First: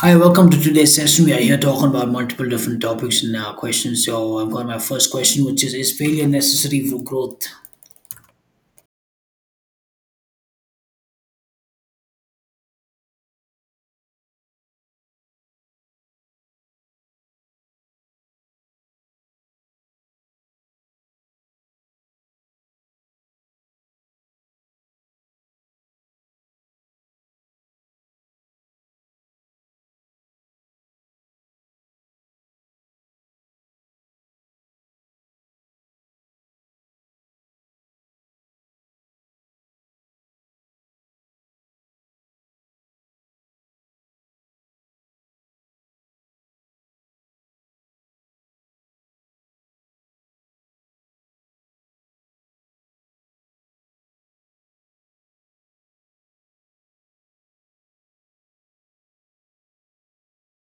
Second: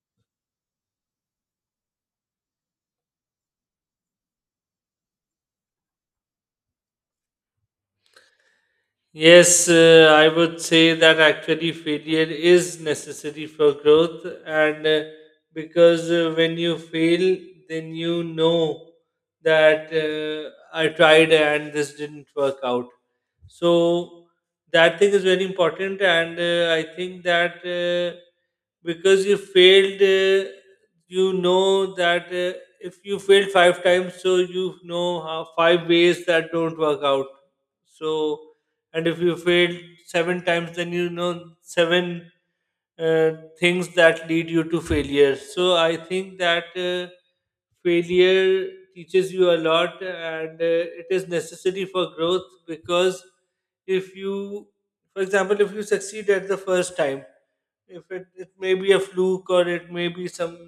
Hi, welcome to today's session. We are here talking about multiple different topics and questions. So I've got my first question, which is failure necessary for growth? Yes, I would say that actually failure is necessary for growth, and because when you fail, then you know that I tried and this didn't work out. So that thing is very important, and I think that because you failed, you know that if you failed five times, so you know how five ways that don't work out. So and if you fail seven times then you know seven uh, things that lead you to failure. So I think that failure teaches you a lot, and it is necessary for growth because if you, for example, if you succeed at the first time, if it, it may be a fluke or it may be some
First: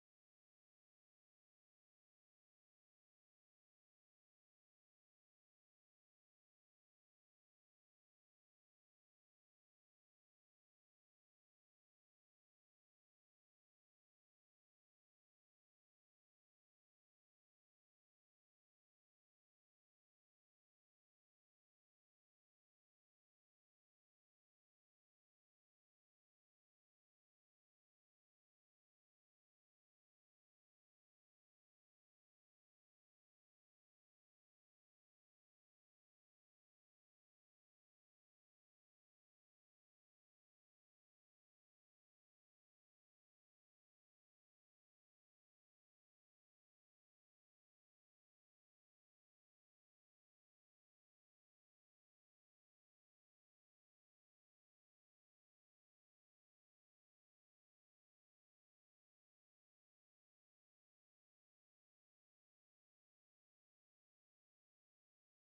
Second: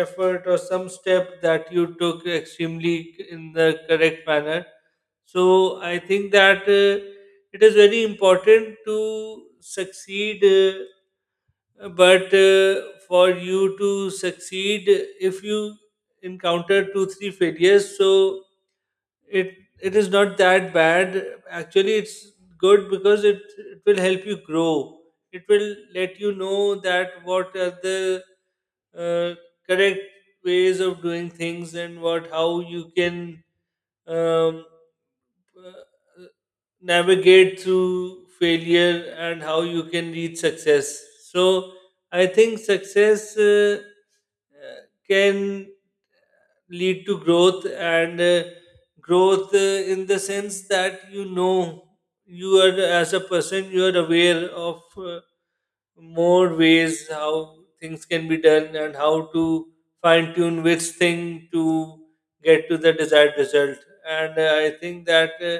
effort or some step that you took extremely in the correct manner. So I think that it is very important to succeed, but for you to succeed, if you encounter two, three failures, so it it is not that bad, actually it's good because it will help you grow. It will let you know that what are the uh, correct ways of doing things, and what how you can um, uh, navigate through failure and how you can reach success. So I think success can lead to growth, and growth in the sense that you know you are as a person, you are aware of more ways how things can be done and how to fine tune which thing to get to the desired result. And I think that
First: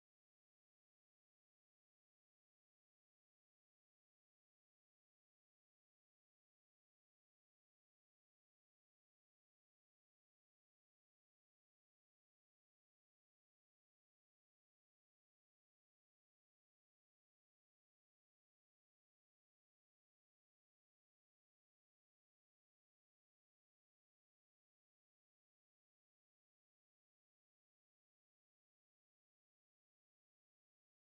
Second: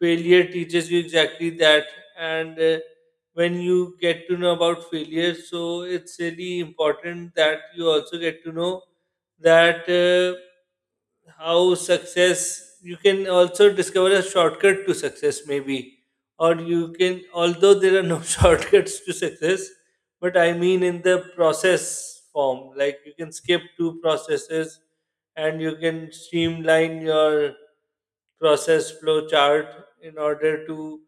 failure teaches you exactly that. And when you get to know about failure, so it's really important that you also get to know that how success, you can also discover a shortcut to success maybe, or you can, although there are no shortcuts to success, but I mean in the process form, like you can skip two processes and you can streamline your process flow chart in order to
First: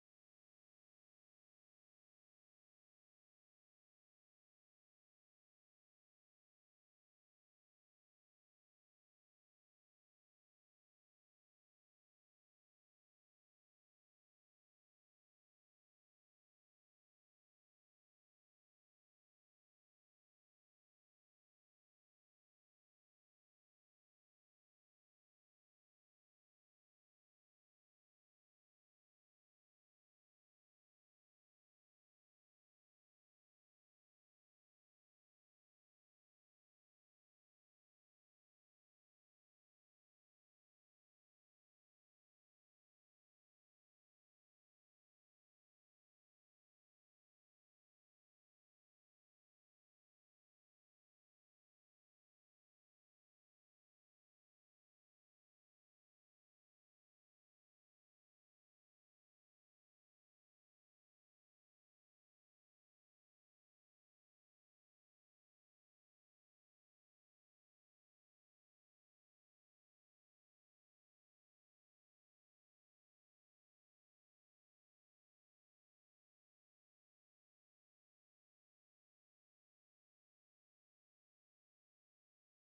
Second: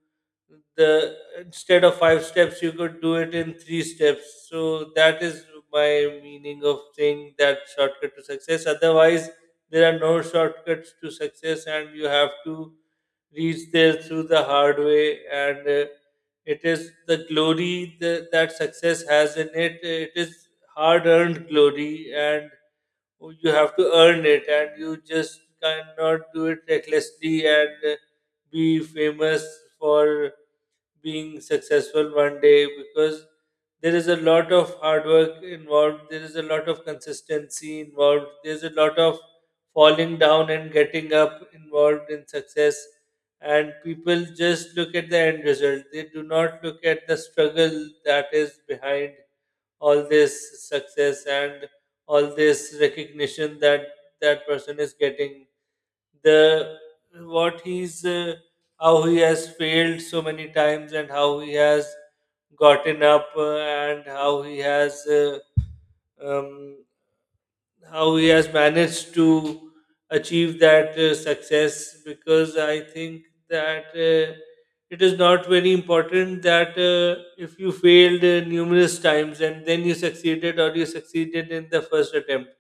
the instead of five steps you could do it in three steps. So that is my meaning of saying that shortcut to success. Otherwise there are no shortcuts to success, and you have to reach there through the hard way. And it is the glory, that success has in it. It is hard earned glory, and oh, you have to earn it, and you just cannot do it recklessly and be famous for being successful one day, because there is a lot of hard work involved, there is a lot of consistency involved, there's a lot of falling down and getting up involved in success. And people just look at the end result, they do not look at the struggle that is behind all this success and all this recognition that that person is getting, the what he's how he has failed so many times and how he has gotten up and um, how he has managed to achieve that success. Because I think that it is not very important that if you failed numerous times and then you succeeded, or you succeeded in the first attempt,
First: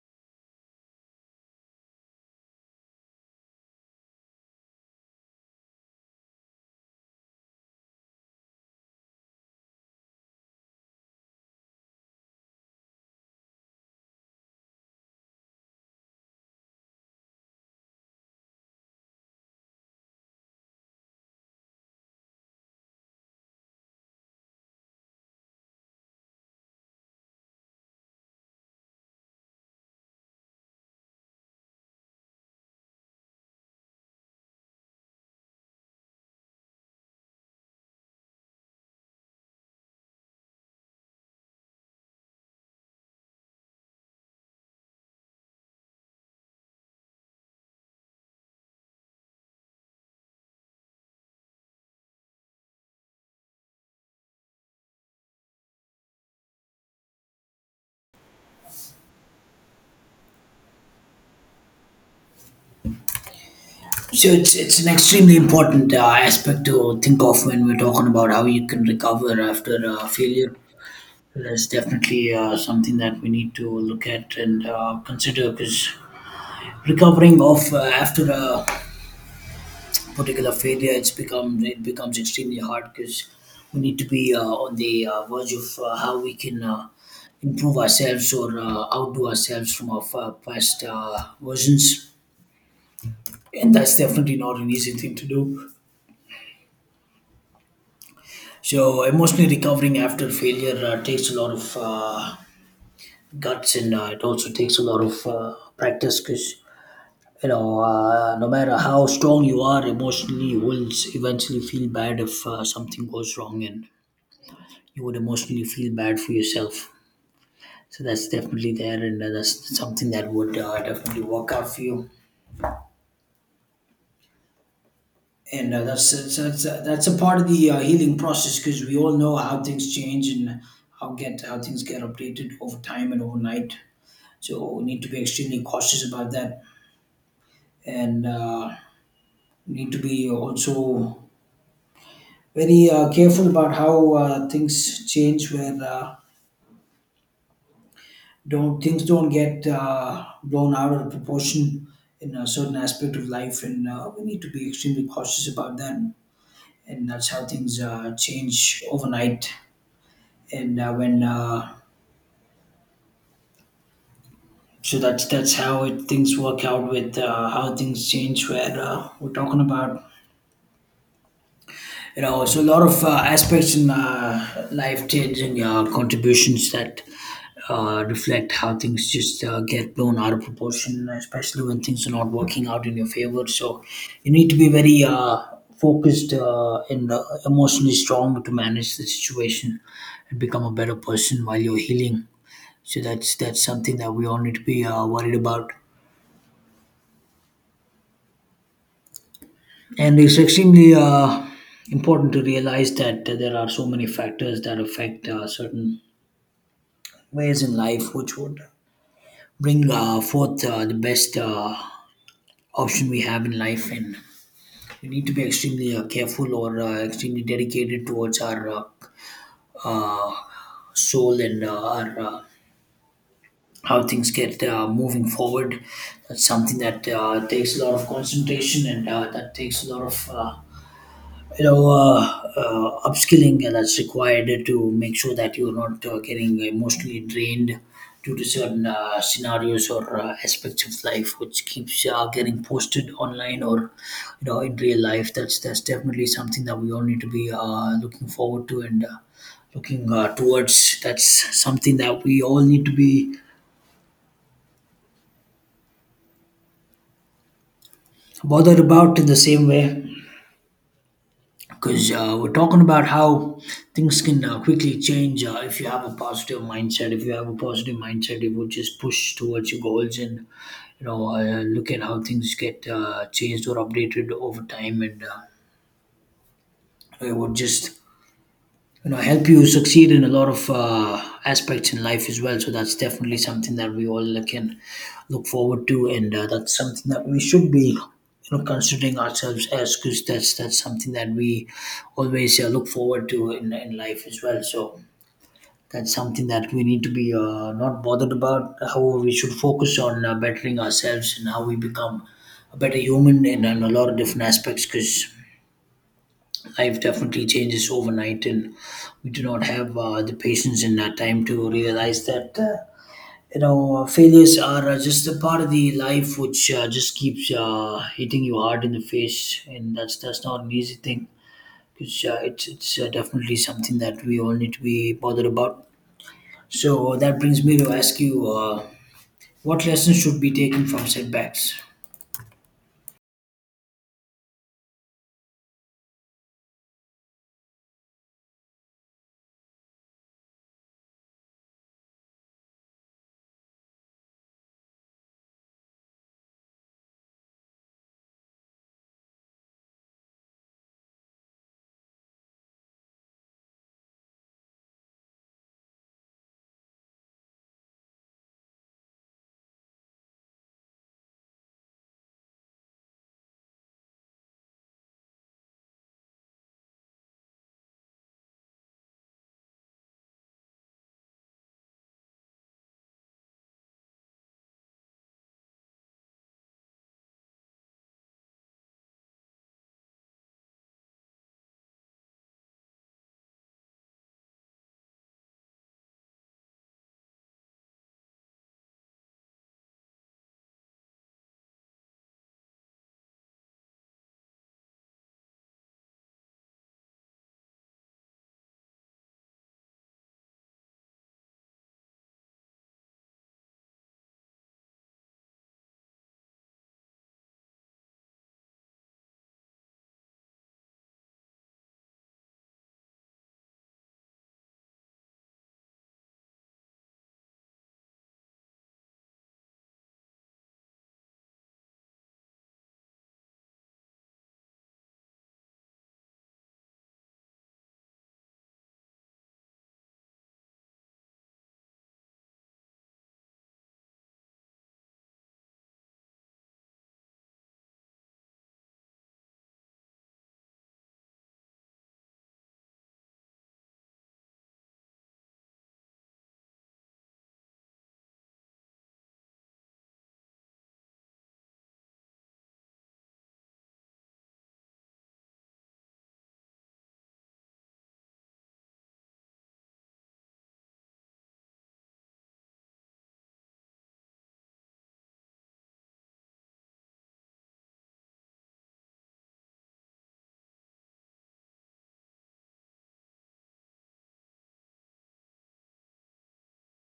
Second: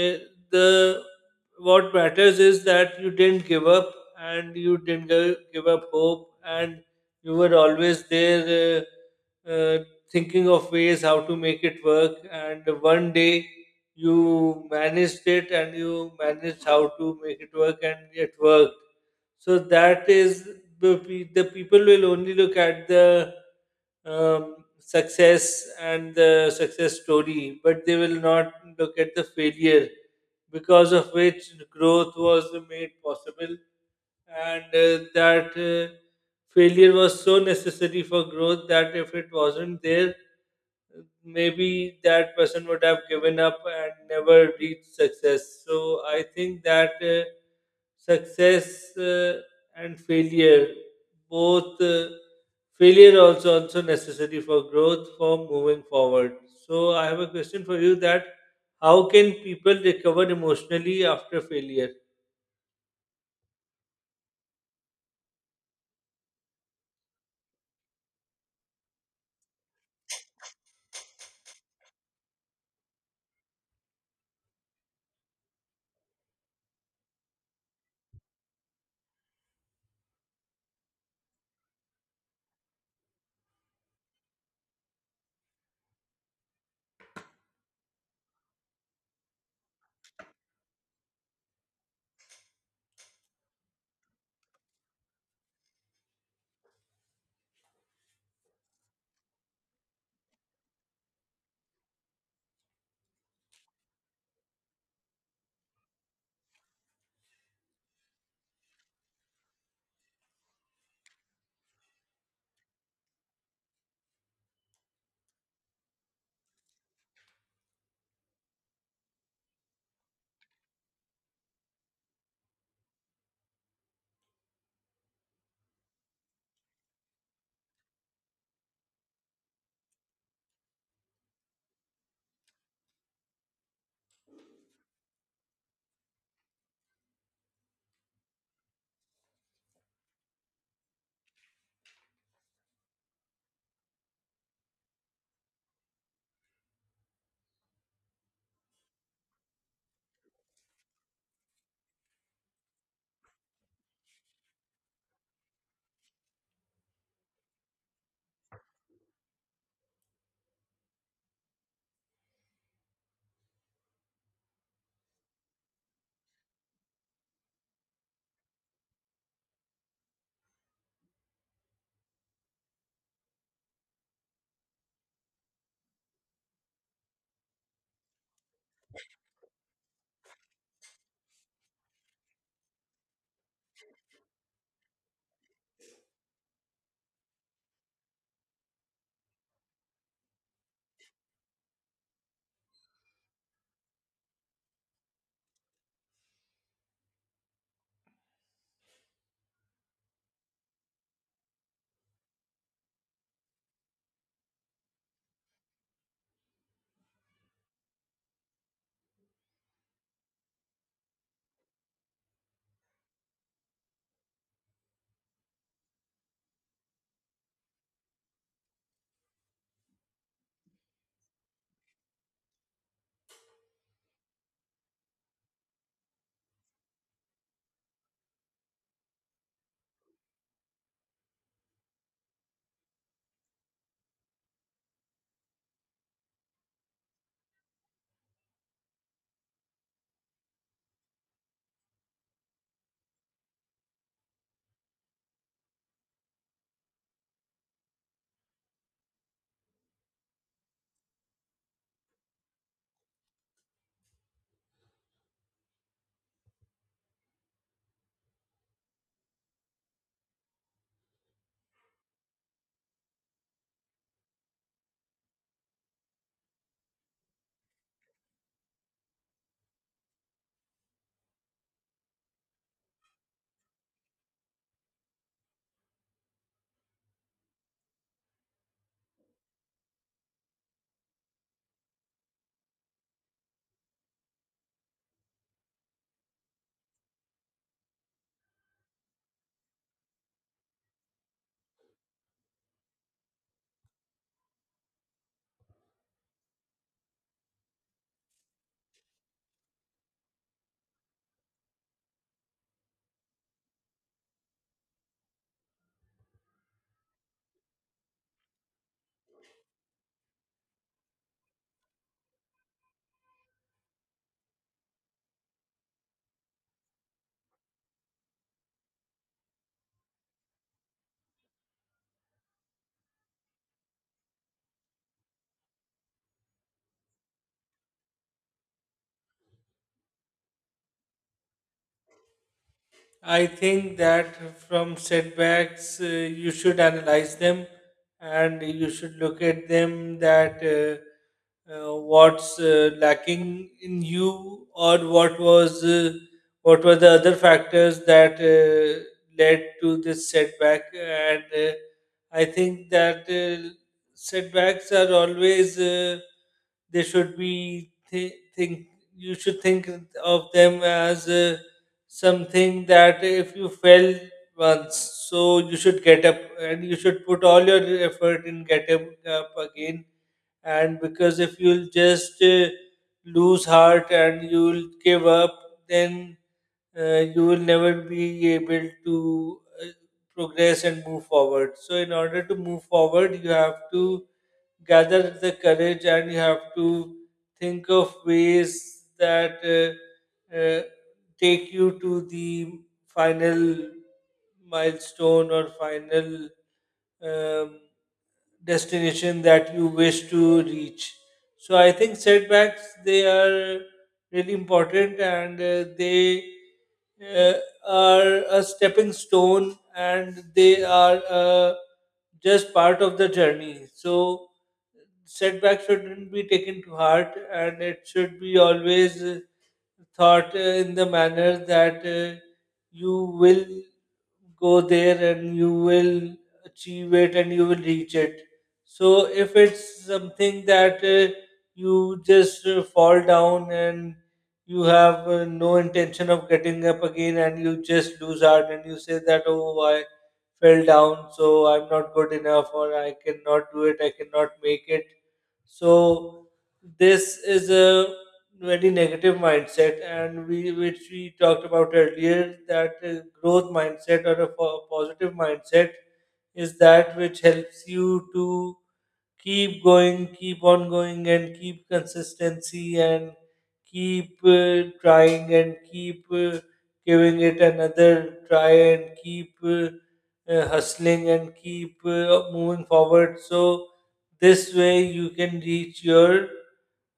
eh, the what matters is that you didn't give up, and you didn't give up hope, and you were always there thinking of ways how to make it work, and one day you managed it and you managed how to make it work and it worked. So that is the people will only look at the success and the success story, but they will not look at the failure because of which growth was made possible. And that failure was so necessary for growth that if it wasn't there, maybe that person would have given up and never reached success. So I think that success and failure, both failure also also necessary for growth, for moving forward. So I have a question for you: that how can people recover emotionally after failure? So it's an extremely important aspect to think of when we're talking about how you can recover after failure. That's definitely something that we need to look at and consider because recovering of after a particular failure, it becomes extremely hard because we need to be on the verge of how we can improve ourselves or outdo ourselves from our past versions, and that's definitely not an easy thing to do. So emotionally recovering after failure takes a lot of guts, and it also takes a lot of practice because you know no matter how strong you are emotionally, you will eventually feel bad if something goes wrong and you would emotionally feel bad for yourself. So that's definitely there, and that's something that would definitely work out for you. And that's a part of the healing process because we all know how things change and how things get updated over time and overnight. So we need to be extremely cautious about that, and we need to be also very careful about how things change. Where don't things don't get blown out of proportion in a certain aspect of life, and we need to be extremely cautious about that. And that's how things change overnight. And when so that's things work out with how things change. Where we're talking about you know so a lot of aspects in life changing contributions that reflect how things just get blown out of proportion, especially when things are not working out in your favor. So you need to be very focused and emotionally strong to manage the situation and become a better person while you're healing. So that's something that we all need to be worried about, and it's extremely important to realize that there are so many factors that affect certain ways in life which would bring forth the best option we have in life. And we need to be extremely careful or extremely dedicated towards our uh, soul and our how things get moving forward. That's something that takes a lot of concentration, and that takes a lot of you know uh, upskilling that's required to make sure that you're not getting emotionally drained due to certain scenarios or aspects of life which keeps getting posted online or you know in real life. That's definitely something that we all need to be looking forward to and looking towards. That's something that we all need to be bothered about in the same way, because we're talking about how things can quickly change. If you have a positive mindset, if you have a positive mindset, it will just push towards your goals. And you know look at how things get changed or updated over time, and it would just you know help you succeed in a lot of aspects in life as well. So that's definitely something that we all can look forward to, and that's something that we should be, you know, considering ourselves as, because that's something that we always look forward to in life as well. So that's something that we need to be not bothered about; however, we should focus on bettering ourselves and how we become a better human in a lot of different aspects, because life definitely changes overnight and we do not have the patience and that time to realize that failures are just a part of the life which just keeps hitting you hard in the face. And that's not an easy thing, because it's definitely something that we all need to be bothered about. So that brings me to ask you what lessons should be taken from setbacks. I think that from setbacks, you should analyze them and you should look at them that what's lacking in you, or what was what were the other factors that led to this setback. And I think that setbacks are always they should be th- think you should think of them as something that if you fail once, so you should get up and you should put all your effort in getting up again. And because if you'll just lose heart and you'll give up, then you will never be able to progress and move forward. So, in order to move forward, you have to gather the courage and you have to think of ways that take you to the final milestone, or final um, destination that you wish to reach. So I think setbacks, they are really important, and they uh, are a stepping stone, and they are just part of the journey. So setback shouldn't be taken to heart, and it should be always thought in the manner that you will go there and you will achieve it and you will reach it. So if it's something that you just fall down and you have no intention of getting up again, and you just lose heart and you say that, oh, I fell down so I'm not good enough, or I cannot do it, I cannot make it, so this is a very negative mindset, and we which we talked about earlier that growth mindset or a positive mindset is that which helps you to keep going, keep on going, and keep consistency, and keep trying, and keep giving it another try, and keep hustling, and keep moving forward. So this way you can reach your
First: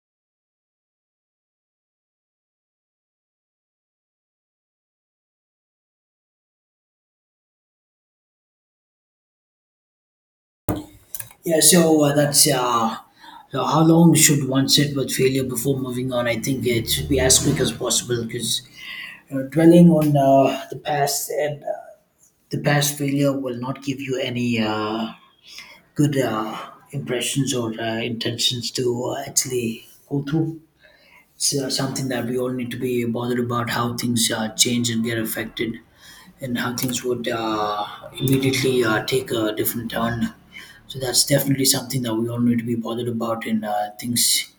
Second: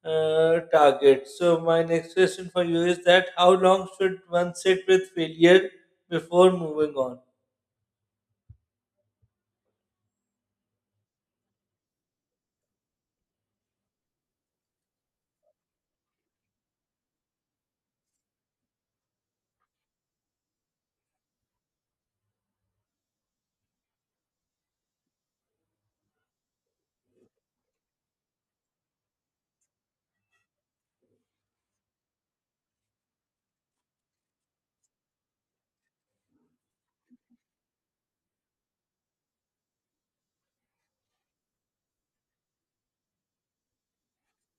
target. So my next question for you is that how long should one sit with failure before moving on? Yeah, so that's so how long should one sit with failure before moving on? I think it should be as quick as possible because, you know, dwelling on the past and the past failure will not give you any good impressions or intentions to actually go through. It's something that we all need to be bothered about, how things change and get affected, and how things would immediately take a different turn. So that's definitely something that we all need to be bothered about, and things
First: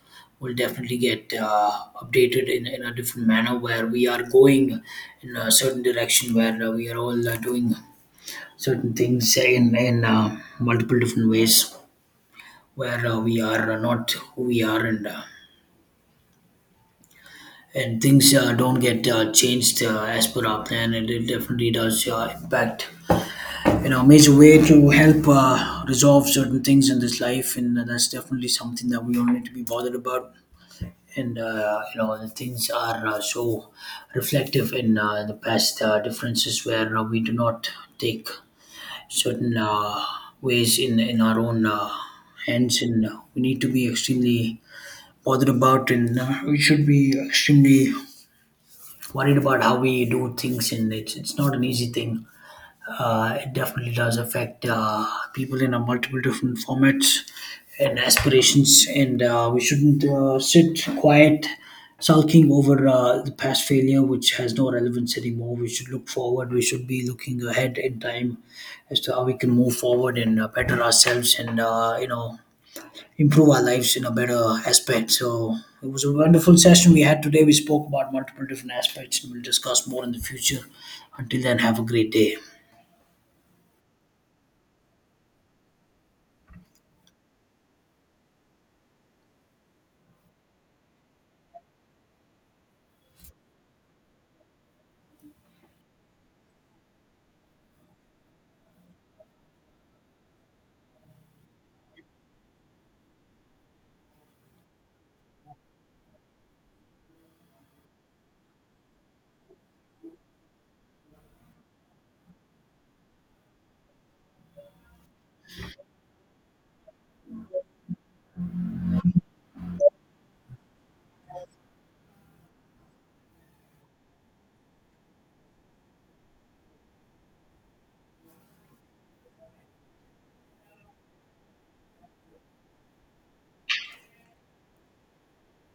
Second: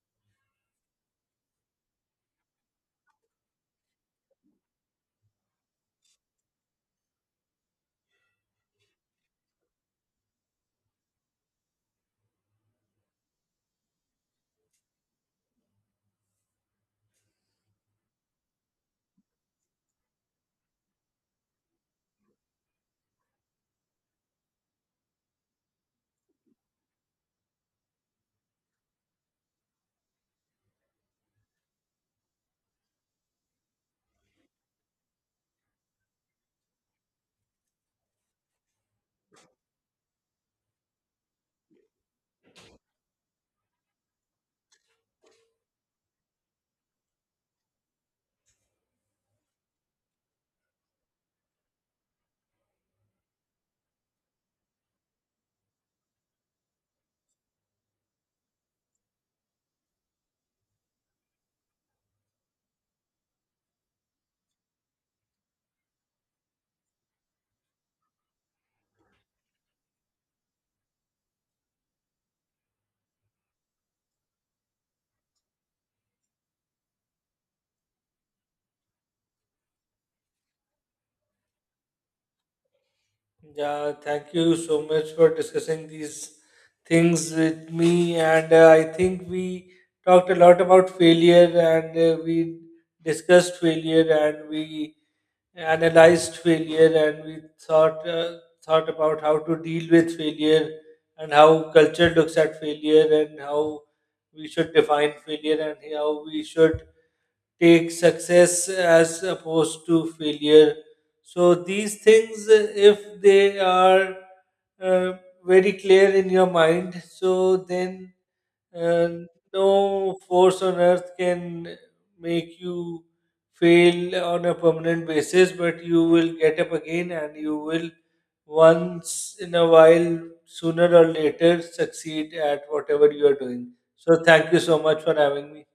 will definitely get updated in a different manner, where we are going in a certain direction, where we are all doing certain things in multiple different ways, where we are not who we are, and and things don't get changed as per our plan, and it definitely does impact, you know, major way to help resolve certain things in this life. And that's definitely something that we all need to be bothered about, and you know the things are so reflective in the past differences, where we do not take certain ways in our own hands, and we need to be extremely bothered about, and we should be extremely worried about how we do things. And it's not an easy thing. It definitely does affect people in a multiple different formats and aspirations, and we shouldn't sit quiet, sulking over the past failure, which has no relevance anymore. We should look forward. We should be looking ahead in time as to how we can move forward and better ourselves, and you know, improve our lives in a better aspect. So it was a wonderful session we had today. We spoke about multiple different aspects, and we'll discuss more in the future. Until then, have a great day. Yeah, thank you so much for discussing these things with me, and I think we talked a lot about failure, and we discussed failure, and we analyzed failure, and we thought about how to deal with failure, and how culture looks at failure, and how we should define failure, and how we should take success as opposed to failure. So these things if they are uh, very clear in your mind, so then and no force on earth can make you fail on a permanent basis, but you will get up again and you will, once in a while, sooner or later, succeed at whatever you are doing. So, thank you so much for having me.